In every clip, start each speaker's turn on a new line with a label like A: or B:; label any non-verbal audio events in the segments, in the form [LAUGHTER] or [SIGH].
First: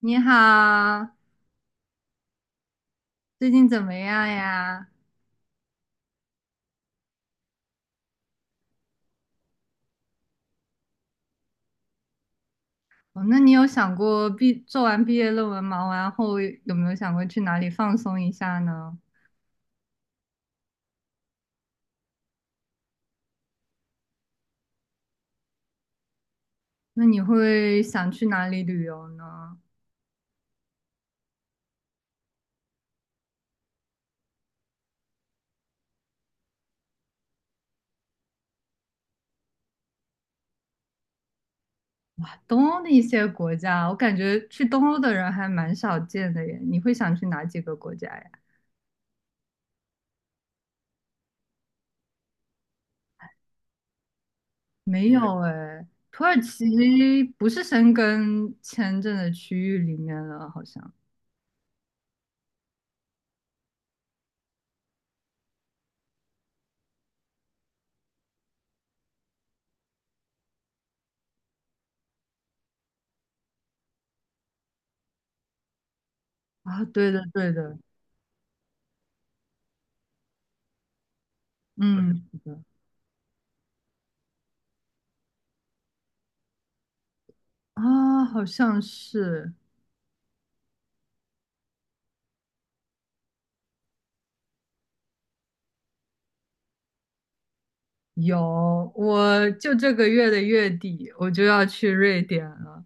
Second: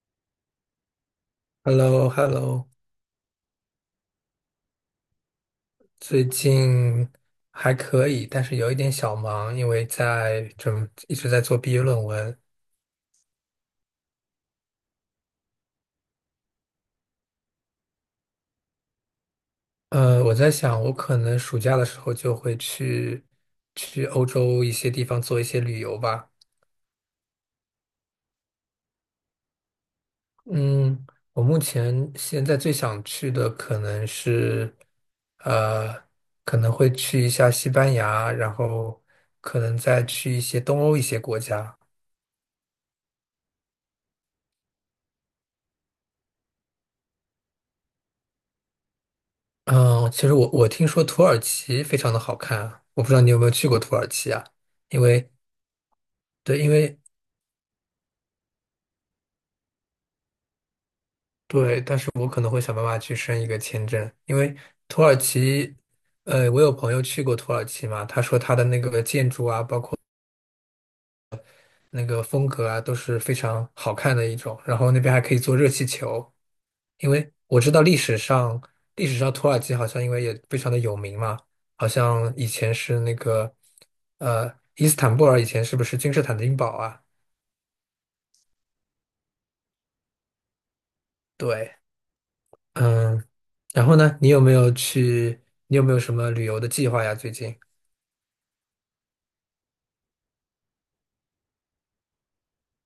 A: 你好，
B: h e l l o h e l l o
A: 最近怎么样呀？
B: 最近还可以，但是有一点小忙，因为一直在做毕业论文。
A: 哦，那你有想过做完毕业论文忙完后有没有想过去哪里放松一下呢？
B: 我在想，我可能暑假的时候就会去欧洲一些地方做一些旅游吧。
A: 那你会想去哪里旅游呢？
B: 嗯，我目前现在最想去的可能是，呃，可能会去一下西班牙，然后可能再去一些东欧一些国家。
A: 东欧的一些国家，我感觉去东欧的人还蛮少见的耶。你会想去哪几个国家呀？
B: 嗯，其实我听说土耳其非常的好看啊，我不知道你有没有去过土耳其啊？因
A: 没
B: 为
A: 有哎，土耳
B: 对，
A: 其不是申根签证的区域里面了，好像。
B: 对，但是我可能会想办法去申一个签证，因为土耳其，我有朋友去过土耳其嘛，他说他的那个建筑啊，包括，那个风格啊，都是非常好看的一种。然后那边还可以做热气球，
A: 啊，对
B: 因
A: 的
B: 为
A: 对
B: 我知
A: 的，
B: 道历史上土耳其好像因为也非常的有名嘛，好
A: 嗯，
B: 像
A: 是
B: 以
A: 的。
B: 前是那个，伊斯坦布尔以前是不是君士坦丁堡啊？
A: 啊，好像是。
B: 对，嗯，然后呢，你有没有去？你有没有什么旅游的计划呀？最近？
A: 有，我就这个月的月底我就要去瑞典了。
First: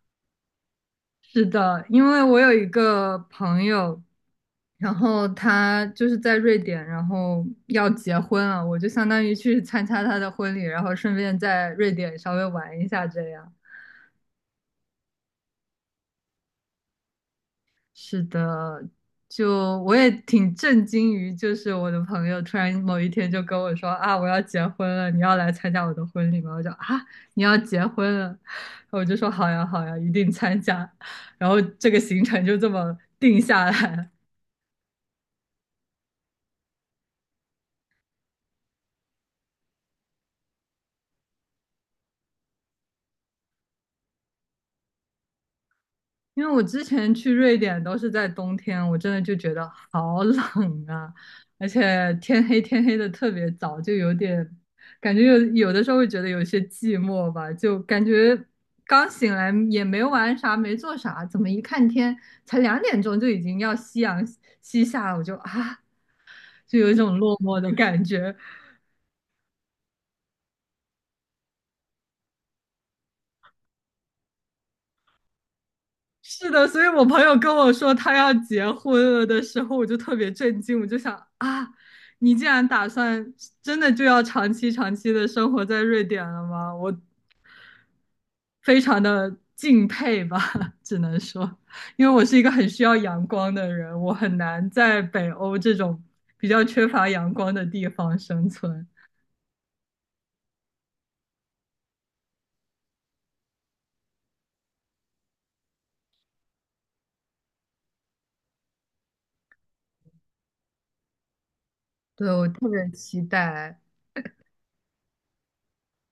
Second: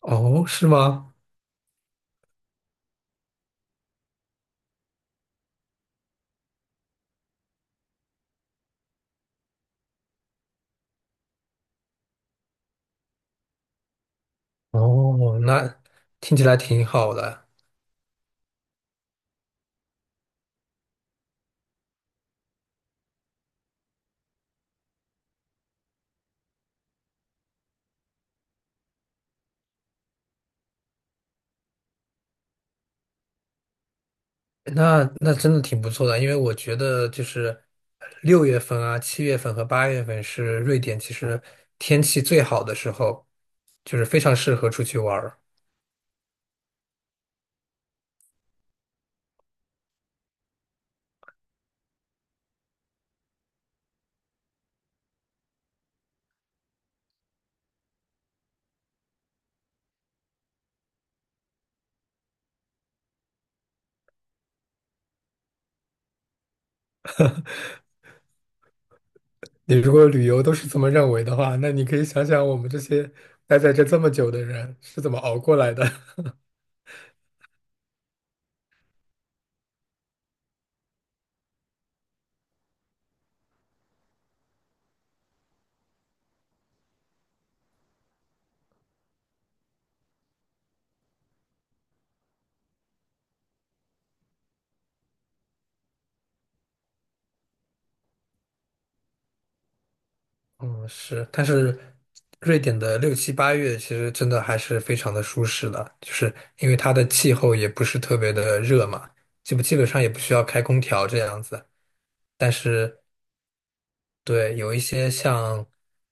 B: 哦，是吗？
A: 是的，因为我有一个朋友，然后他就是在瑞典，然后要结婚了，我就相当于去参加他的婚礼，然后顺便在瑞典稍微玩一下这样。
B: 哦，那听起来挺好的。
A: 是的，就我也挺震惊于，就是我的朋友突然某一天就跟我说啊，我要结婚了，你要来参加我的婚礼吗？我就啊，你要结婚了，我就说好呀好呀，一定参加。然后这个行程就这么定下来了。
B: 那真的挺不错的，因为我觉得就是6月份啊、7月份和8月份是瑞典其实天气最好的时候，就是非常适合出去玩儿。
A: 因为我之前去瑞典都是在冬天，我真的就觉得好冷啊，而且天黑天黑的特别早，就有点感觉有的时候会觉得有些寂寞吧，就感觉刚醒来也没玩啥，没做啥，怎么一看天才2点钟就已经要夕阳西下了，我就啊，就有一种落寞的感觉。
B: 你如果旅游都是这么认为的话，那你可以想想我们这些待在这这么久的人是怎么熬过来的。[LAUGHS]
A: 是的，所以我朋友跟我说他要结婚了的时候，我就特别震惊，我就想啊，你竟然打算真的就要长期长期的生活在瑞典了吗？我非常的敬佩吧，[LAUGHS] 只能说，因为我是一个很需要阳光的人，我很难在北欧这种比较缺乏阳光的地方生存。
B: 嗯，是，但是瑞典的六七八月其实真的还是非常的舒适的，就是因为它的气候也不是特别的热嘛，基本上也不需要开空调这样子。
A: 对，我
B: 但
A: 特别
B: 是
A: 期待。
B: 对，有一些像，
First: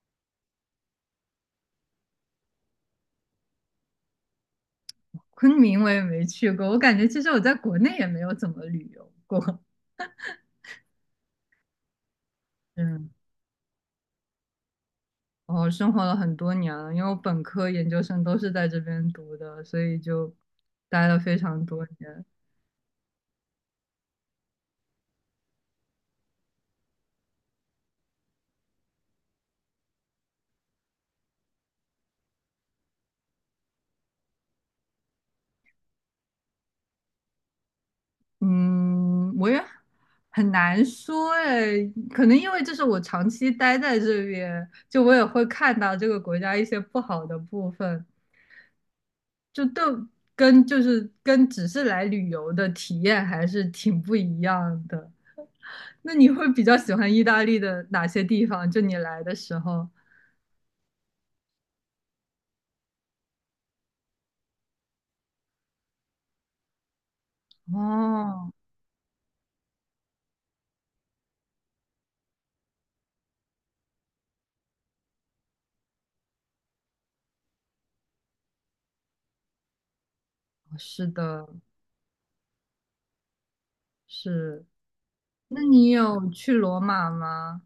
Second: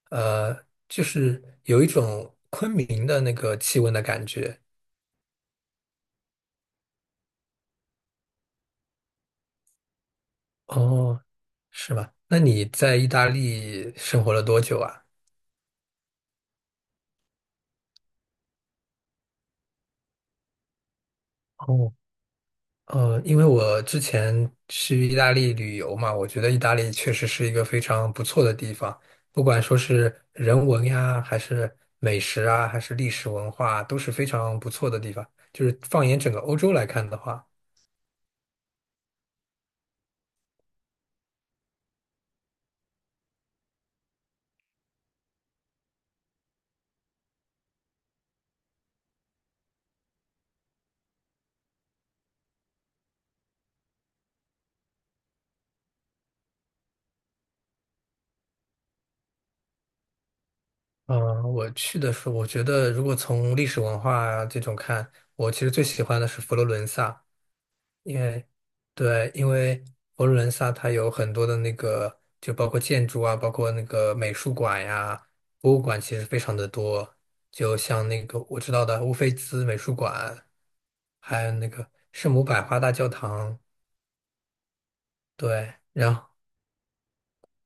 B: 就是有一种昆明的那个气温的感觉。
A: 昆明，我也没去过，我感觉其实我在国内也没有怎么旅游过，
B: 哦，是吗？那你
A: [LAUGHS]
B: 在意
A: 嗯。
B: 大利生活了多久啊？
A: 哦，生活了很多年了，因为我本科、研究生都是在这边读的，所以就待了非常多
B: 哦，
A: 年。
B: 因为我之前去意大利旅游嘛，我觉得意大利确实是一个非常不错的地方，不管说是人文呀，还是美食啊，还是历史文化，都是非常不错的地方。就是放眼整个欧洲来看的话，
A: 嗯，我也很难说诶，可能因为这是我长期待在这边，就我也会看到这个国家一些不好的部分，就都就是跟只是来旅游的体验还是挺不一样的。那你会比较喜欢意大利的哪些地方？就你来的时候，
B: 嗯、我去的时候，我觉得如果从历史文化这种看，我其实最喜欢的是佛罗伦萨，因为
A: 哦，
B: 对，因为佛罗伦萨它有很多的那个，就包括建筑啊，包括那个美术馆呀、博物馆，其实非常的多。就像那个我知道的乌菲兹美术馆，
A: 是
B: 还
A: 的，
B: 有那个圣母百花大教堂。
A: 是。那
B: 对，
A: 你
B: 然后
A: 有去罗马吗？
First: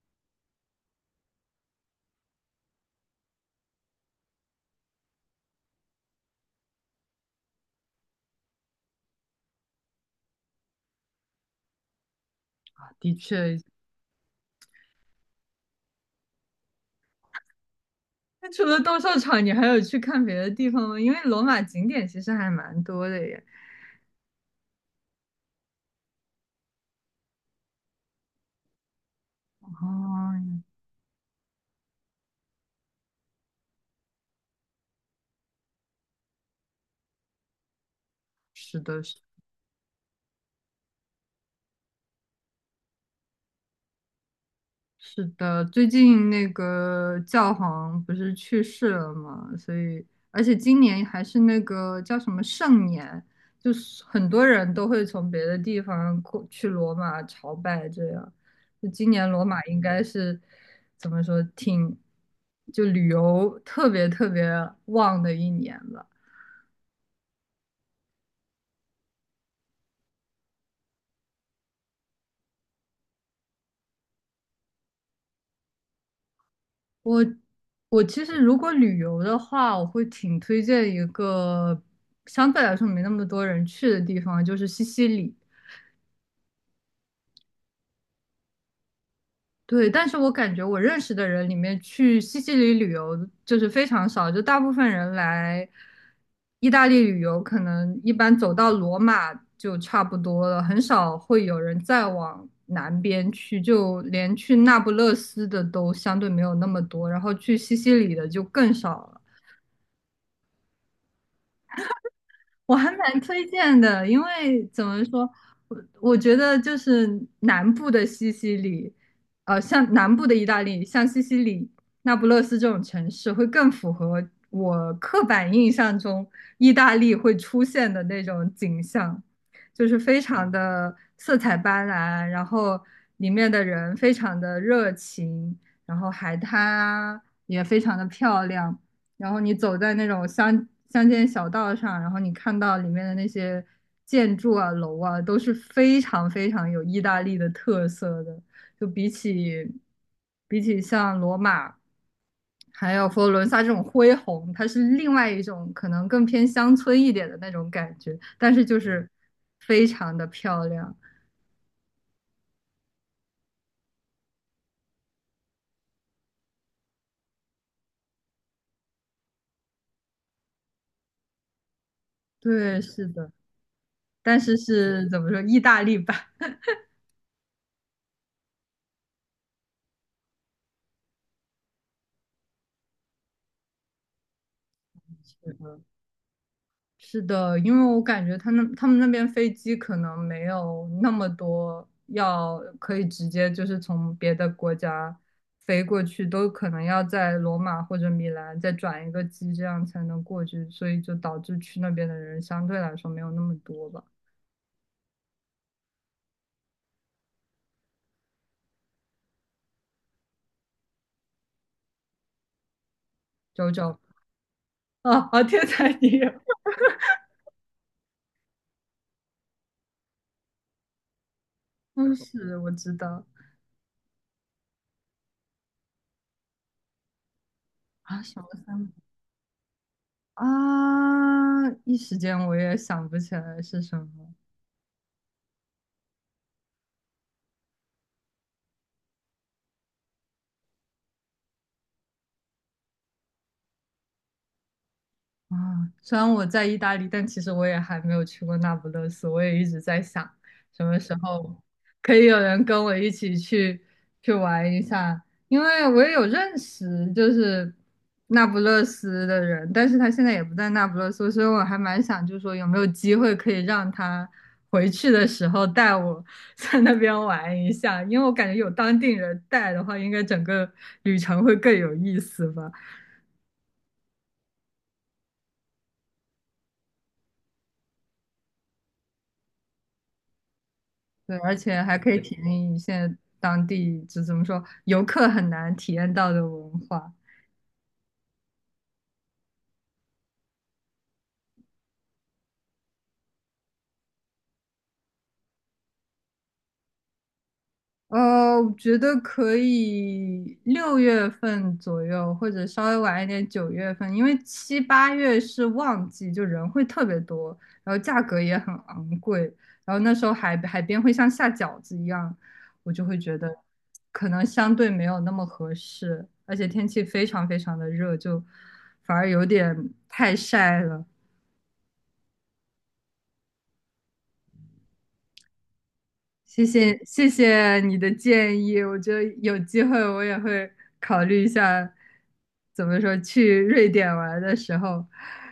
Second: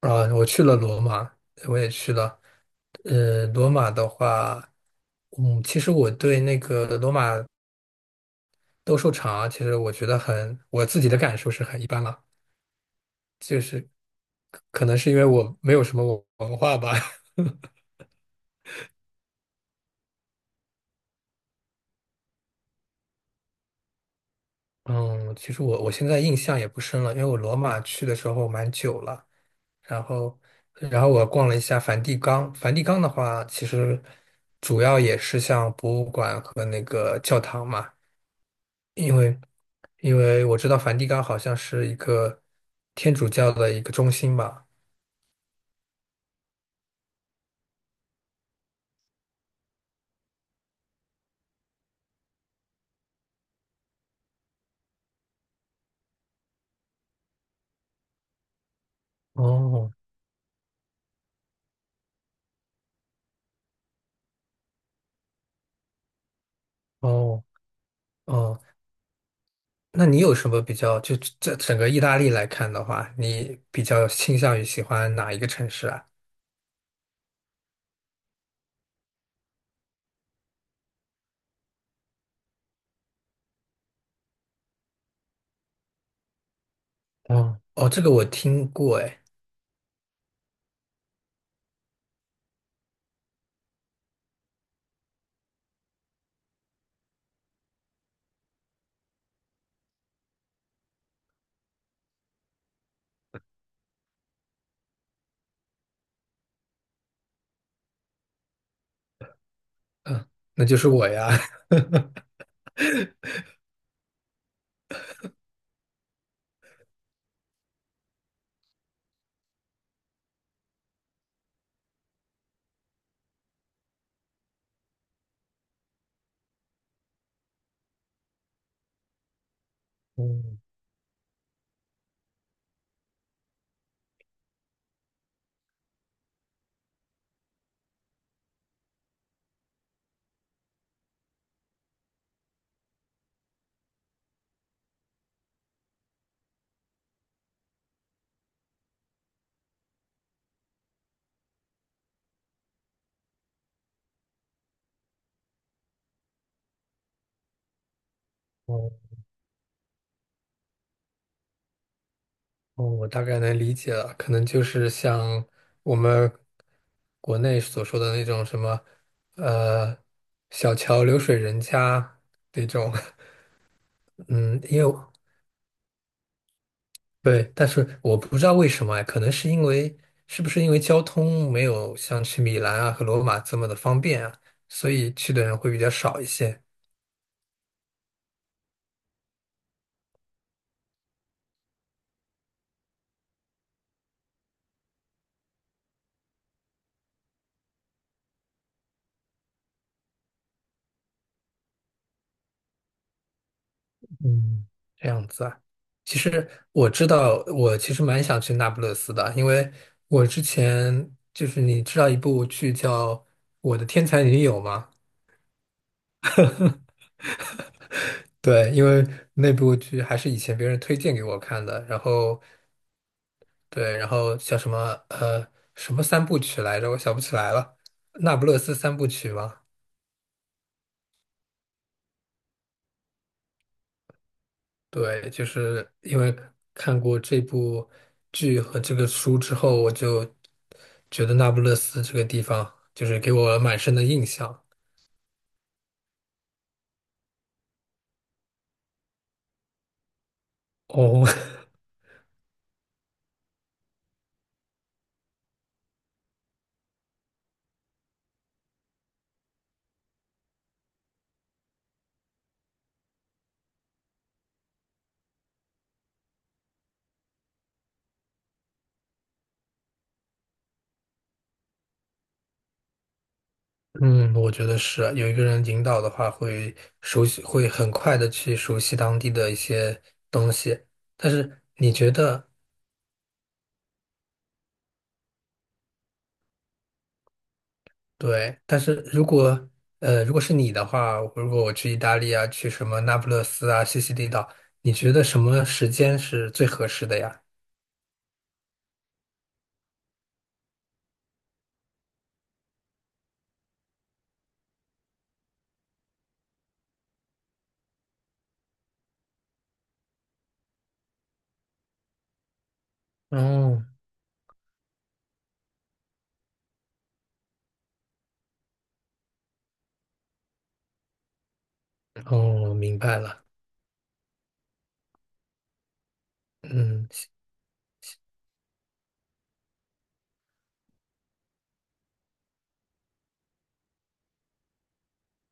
B: 啊，我去了罗马，我也去了。罗马的话，其实我对那个罗马斗兽场啊，其实我觉得很，我自己的感受是很一般了。
A: 啊，的确。
B: 就是，可能是因为我没有什么文化吧。[LAUGHS]
A: 那除了斗兽场，你还有去看别的地方吗？因为罗马景点其实还蛮多的耶。
B: 嗯，其实我现在印象也不深了，因为我罗马去的时候蛮久了，
A: 哦，
B: 然后然后我逛了一下梵蒂冈。梵蒂冈的话，其实主要也是像博物馆和那个教堂嘛，
A: 是是的，
B: 因为因为我知道梵蒂冈好像是一个天主教的一个中心吧。
A: 是的，最近那个教皇不是去世了嘛，所以而且今年还是那个叫什么圣年，就是很多人都会从别的地方过去罗马朝拜，这样。就今年罗马应
B: 哦
A: 该是怎么说，挺就旅游特别特别旺的一年吧。
B: 哦哦，那你有什么比较，就这整个意大利来看的话，你比较倾向于喜欢哪一个城市啊？
A: 我我其实如果旅游的话，我会挺推荐一个相对来说没那么多人去的地方，就是西西里。
B: 哦哦，这个我听过，哎，
A: 对，但是我感觉我认识的人里面去西西里旅游就是非常少，就大部分人来意大利旅游，可能一般走到罗马就差不多了，很少会有人再往南边去，就连去那不勒斯的都相对没有那么多，然后去西西里的就更少了。
B: 那就是我呀。[LAUGHS]
A: 我还蛮推荐的，因为怎么说，我觉得就是南部的西西里，像南部的意大利，像西西里、那不勒斯这种城市，会更符合我刻板印象中意大利会出现的那种景象，就是非常
B: 嗯，
A: 的色彩斑斓，然后里面的人非常的热情，然后海滩啊也非常的漂亮。然后你走在那种乡间小道上，然后你看到里面的那些建筑啊、楼啊，都是非常非常有意大利的特色的。就比起像罗马还有佛罗伦萨这种恢宏，它是另外一种可能更偏乡村一点的那种感觉，但是就
B: 哦
A: 是非常的漂亮。
B: 哦，我大概能理解了，可能就是像我们国内所说的那种什么，呃，小桥流水人家那
A: 对，
B: 种。
A: 是
B: [LAUGHS]
A: 的，但是
B: 嗯，因为
A: 是怎么说，意大利版。
B: 对，但是我不知道为什么哎，可能是因为是不是因为交通没有像去米兰啊和罗马这么的方便啊，所以
A: [LAUGHS]
B: 去的
A: 是
B: 人会比
A: 的
B: 较少一些。
A: 是的，因为我感觉他们那边飞机可能没有那么多要可以直接就是从别的国家飞过去，都可能要在罗马或者米兰再转一个机，这样才能过去，所以就导致去那边的人相对来说没有那么多吧。
B: 嗯，这样子啊。其实我知道，我其实蛮想去那不勒斯的，因为我之前就是你知道一部剧叫
A: 九
B: 《我的
A: 九。
B: 天才女友》吗？
A: 啊，啊，天才你，
B: 对，因为那部剧还是以前别人推荐给我看的，然
A: 嗯，
B: 后
A: 是我知道。
B: 对，然后叫什么呃什么三部曲来着，我想不起来了，
A: 啊，
B: 《那
A: 小
B: 不
A: 了
B: 勒斯
A: 三。
B: 三部曲》吗？
A: 啊，一时间我也想不起来是什么。
B: 对，就是因为看过这部剧和这个书之后，我就觉得那不勒斯这个地方就是给我蛮深的印象。
A: 啊，虽然我在意大利，但其实我也还没有去过那不勒斯。我也一直在想，什么时
B: 哦，
A: 候可以有人跟我一起去玩一下，因为我也有认识就是那不勒斯的人，但是他现在也不在那不勒斯，所以我还蛮想，就是说有没有机会可以让他回去的时候带我 [LAUGHS] 在那边玩一下，因为我感觉有当地人带的话，应该整个旅程会更有意思吧。
B: [LAUGHS] 嗯，我觉得是有一个人引导的话，会熟悉，会很快的去熟悉当地的一些东西。但
A: 对，而
B: 是
A: 且
B: 你
A: 还可
B: 觉
A: 以体
B: 得，
A: 验一些当地，就怎么说，游客很难体验到的文化。
B: 对，但是如果是你的话，如果我去意大利啊，去什么那不勒斯啊、西西里岛，你觉得什么时间是最合适的呀？
A: 呃，我觉得可以6月份左右，或者稍微晚一点9月份，因为7、8月是旺季，就人会特别多，然后价格也很昂贵，然后那时候海边会像下饺子一样，我就会觉得
B: 哦
A: 可能相对没有那么合适，而且天气非常非常的热，就反而有点太晒了。
B: 哦，明白了。嗯，
A: 谢谢你的建议，我觉得有机会我也会考虑一下，怎么说去瑞典玩的时候，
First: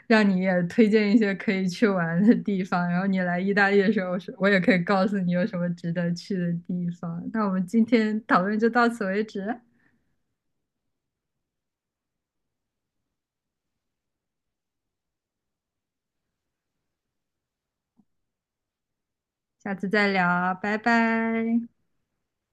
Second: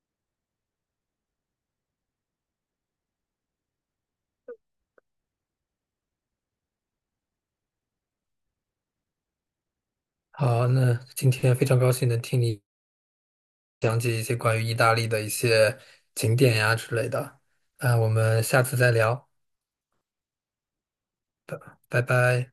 A: 让你也推荐一些可以去玩的地方，然后你来意大利的时候，我也可以告诉你有什么值得去的地方。那我们今天讨论就到此为止，
B: 好，那今天非常高兴能听你讲解一些关于意大利的一些景点呀之类的。那我们下次再聊，
A: 下次再聊，拜拜。
B: 拜拜。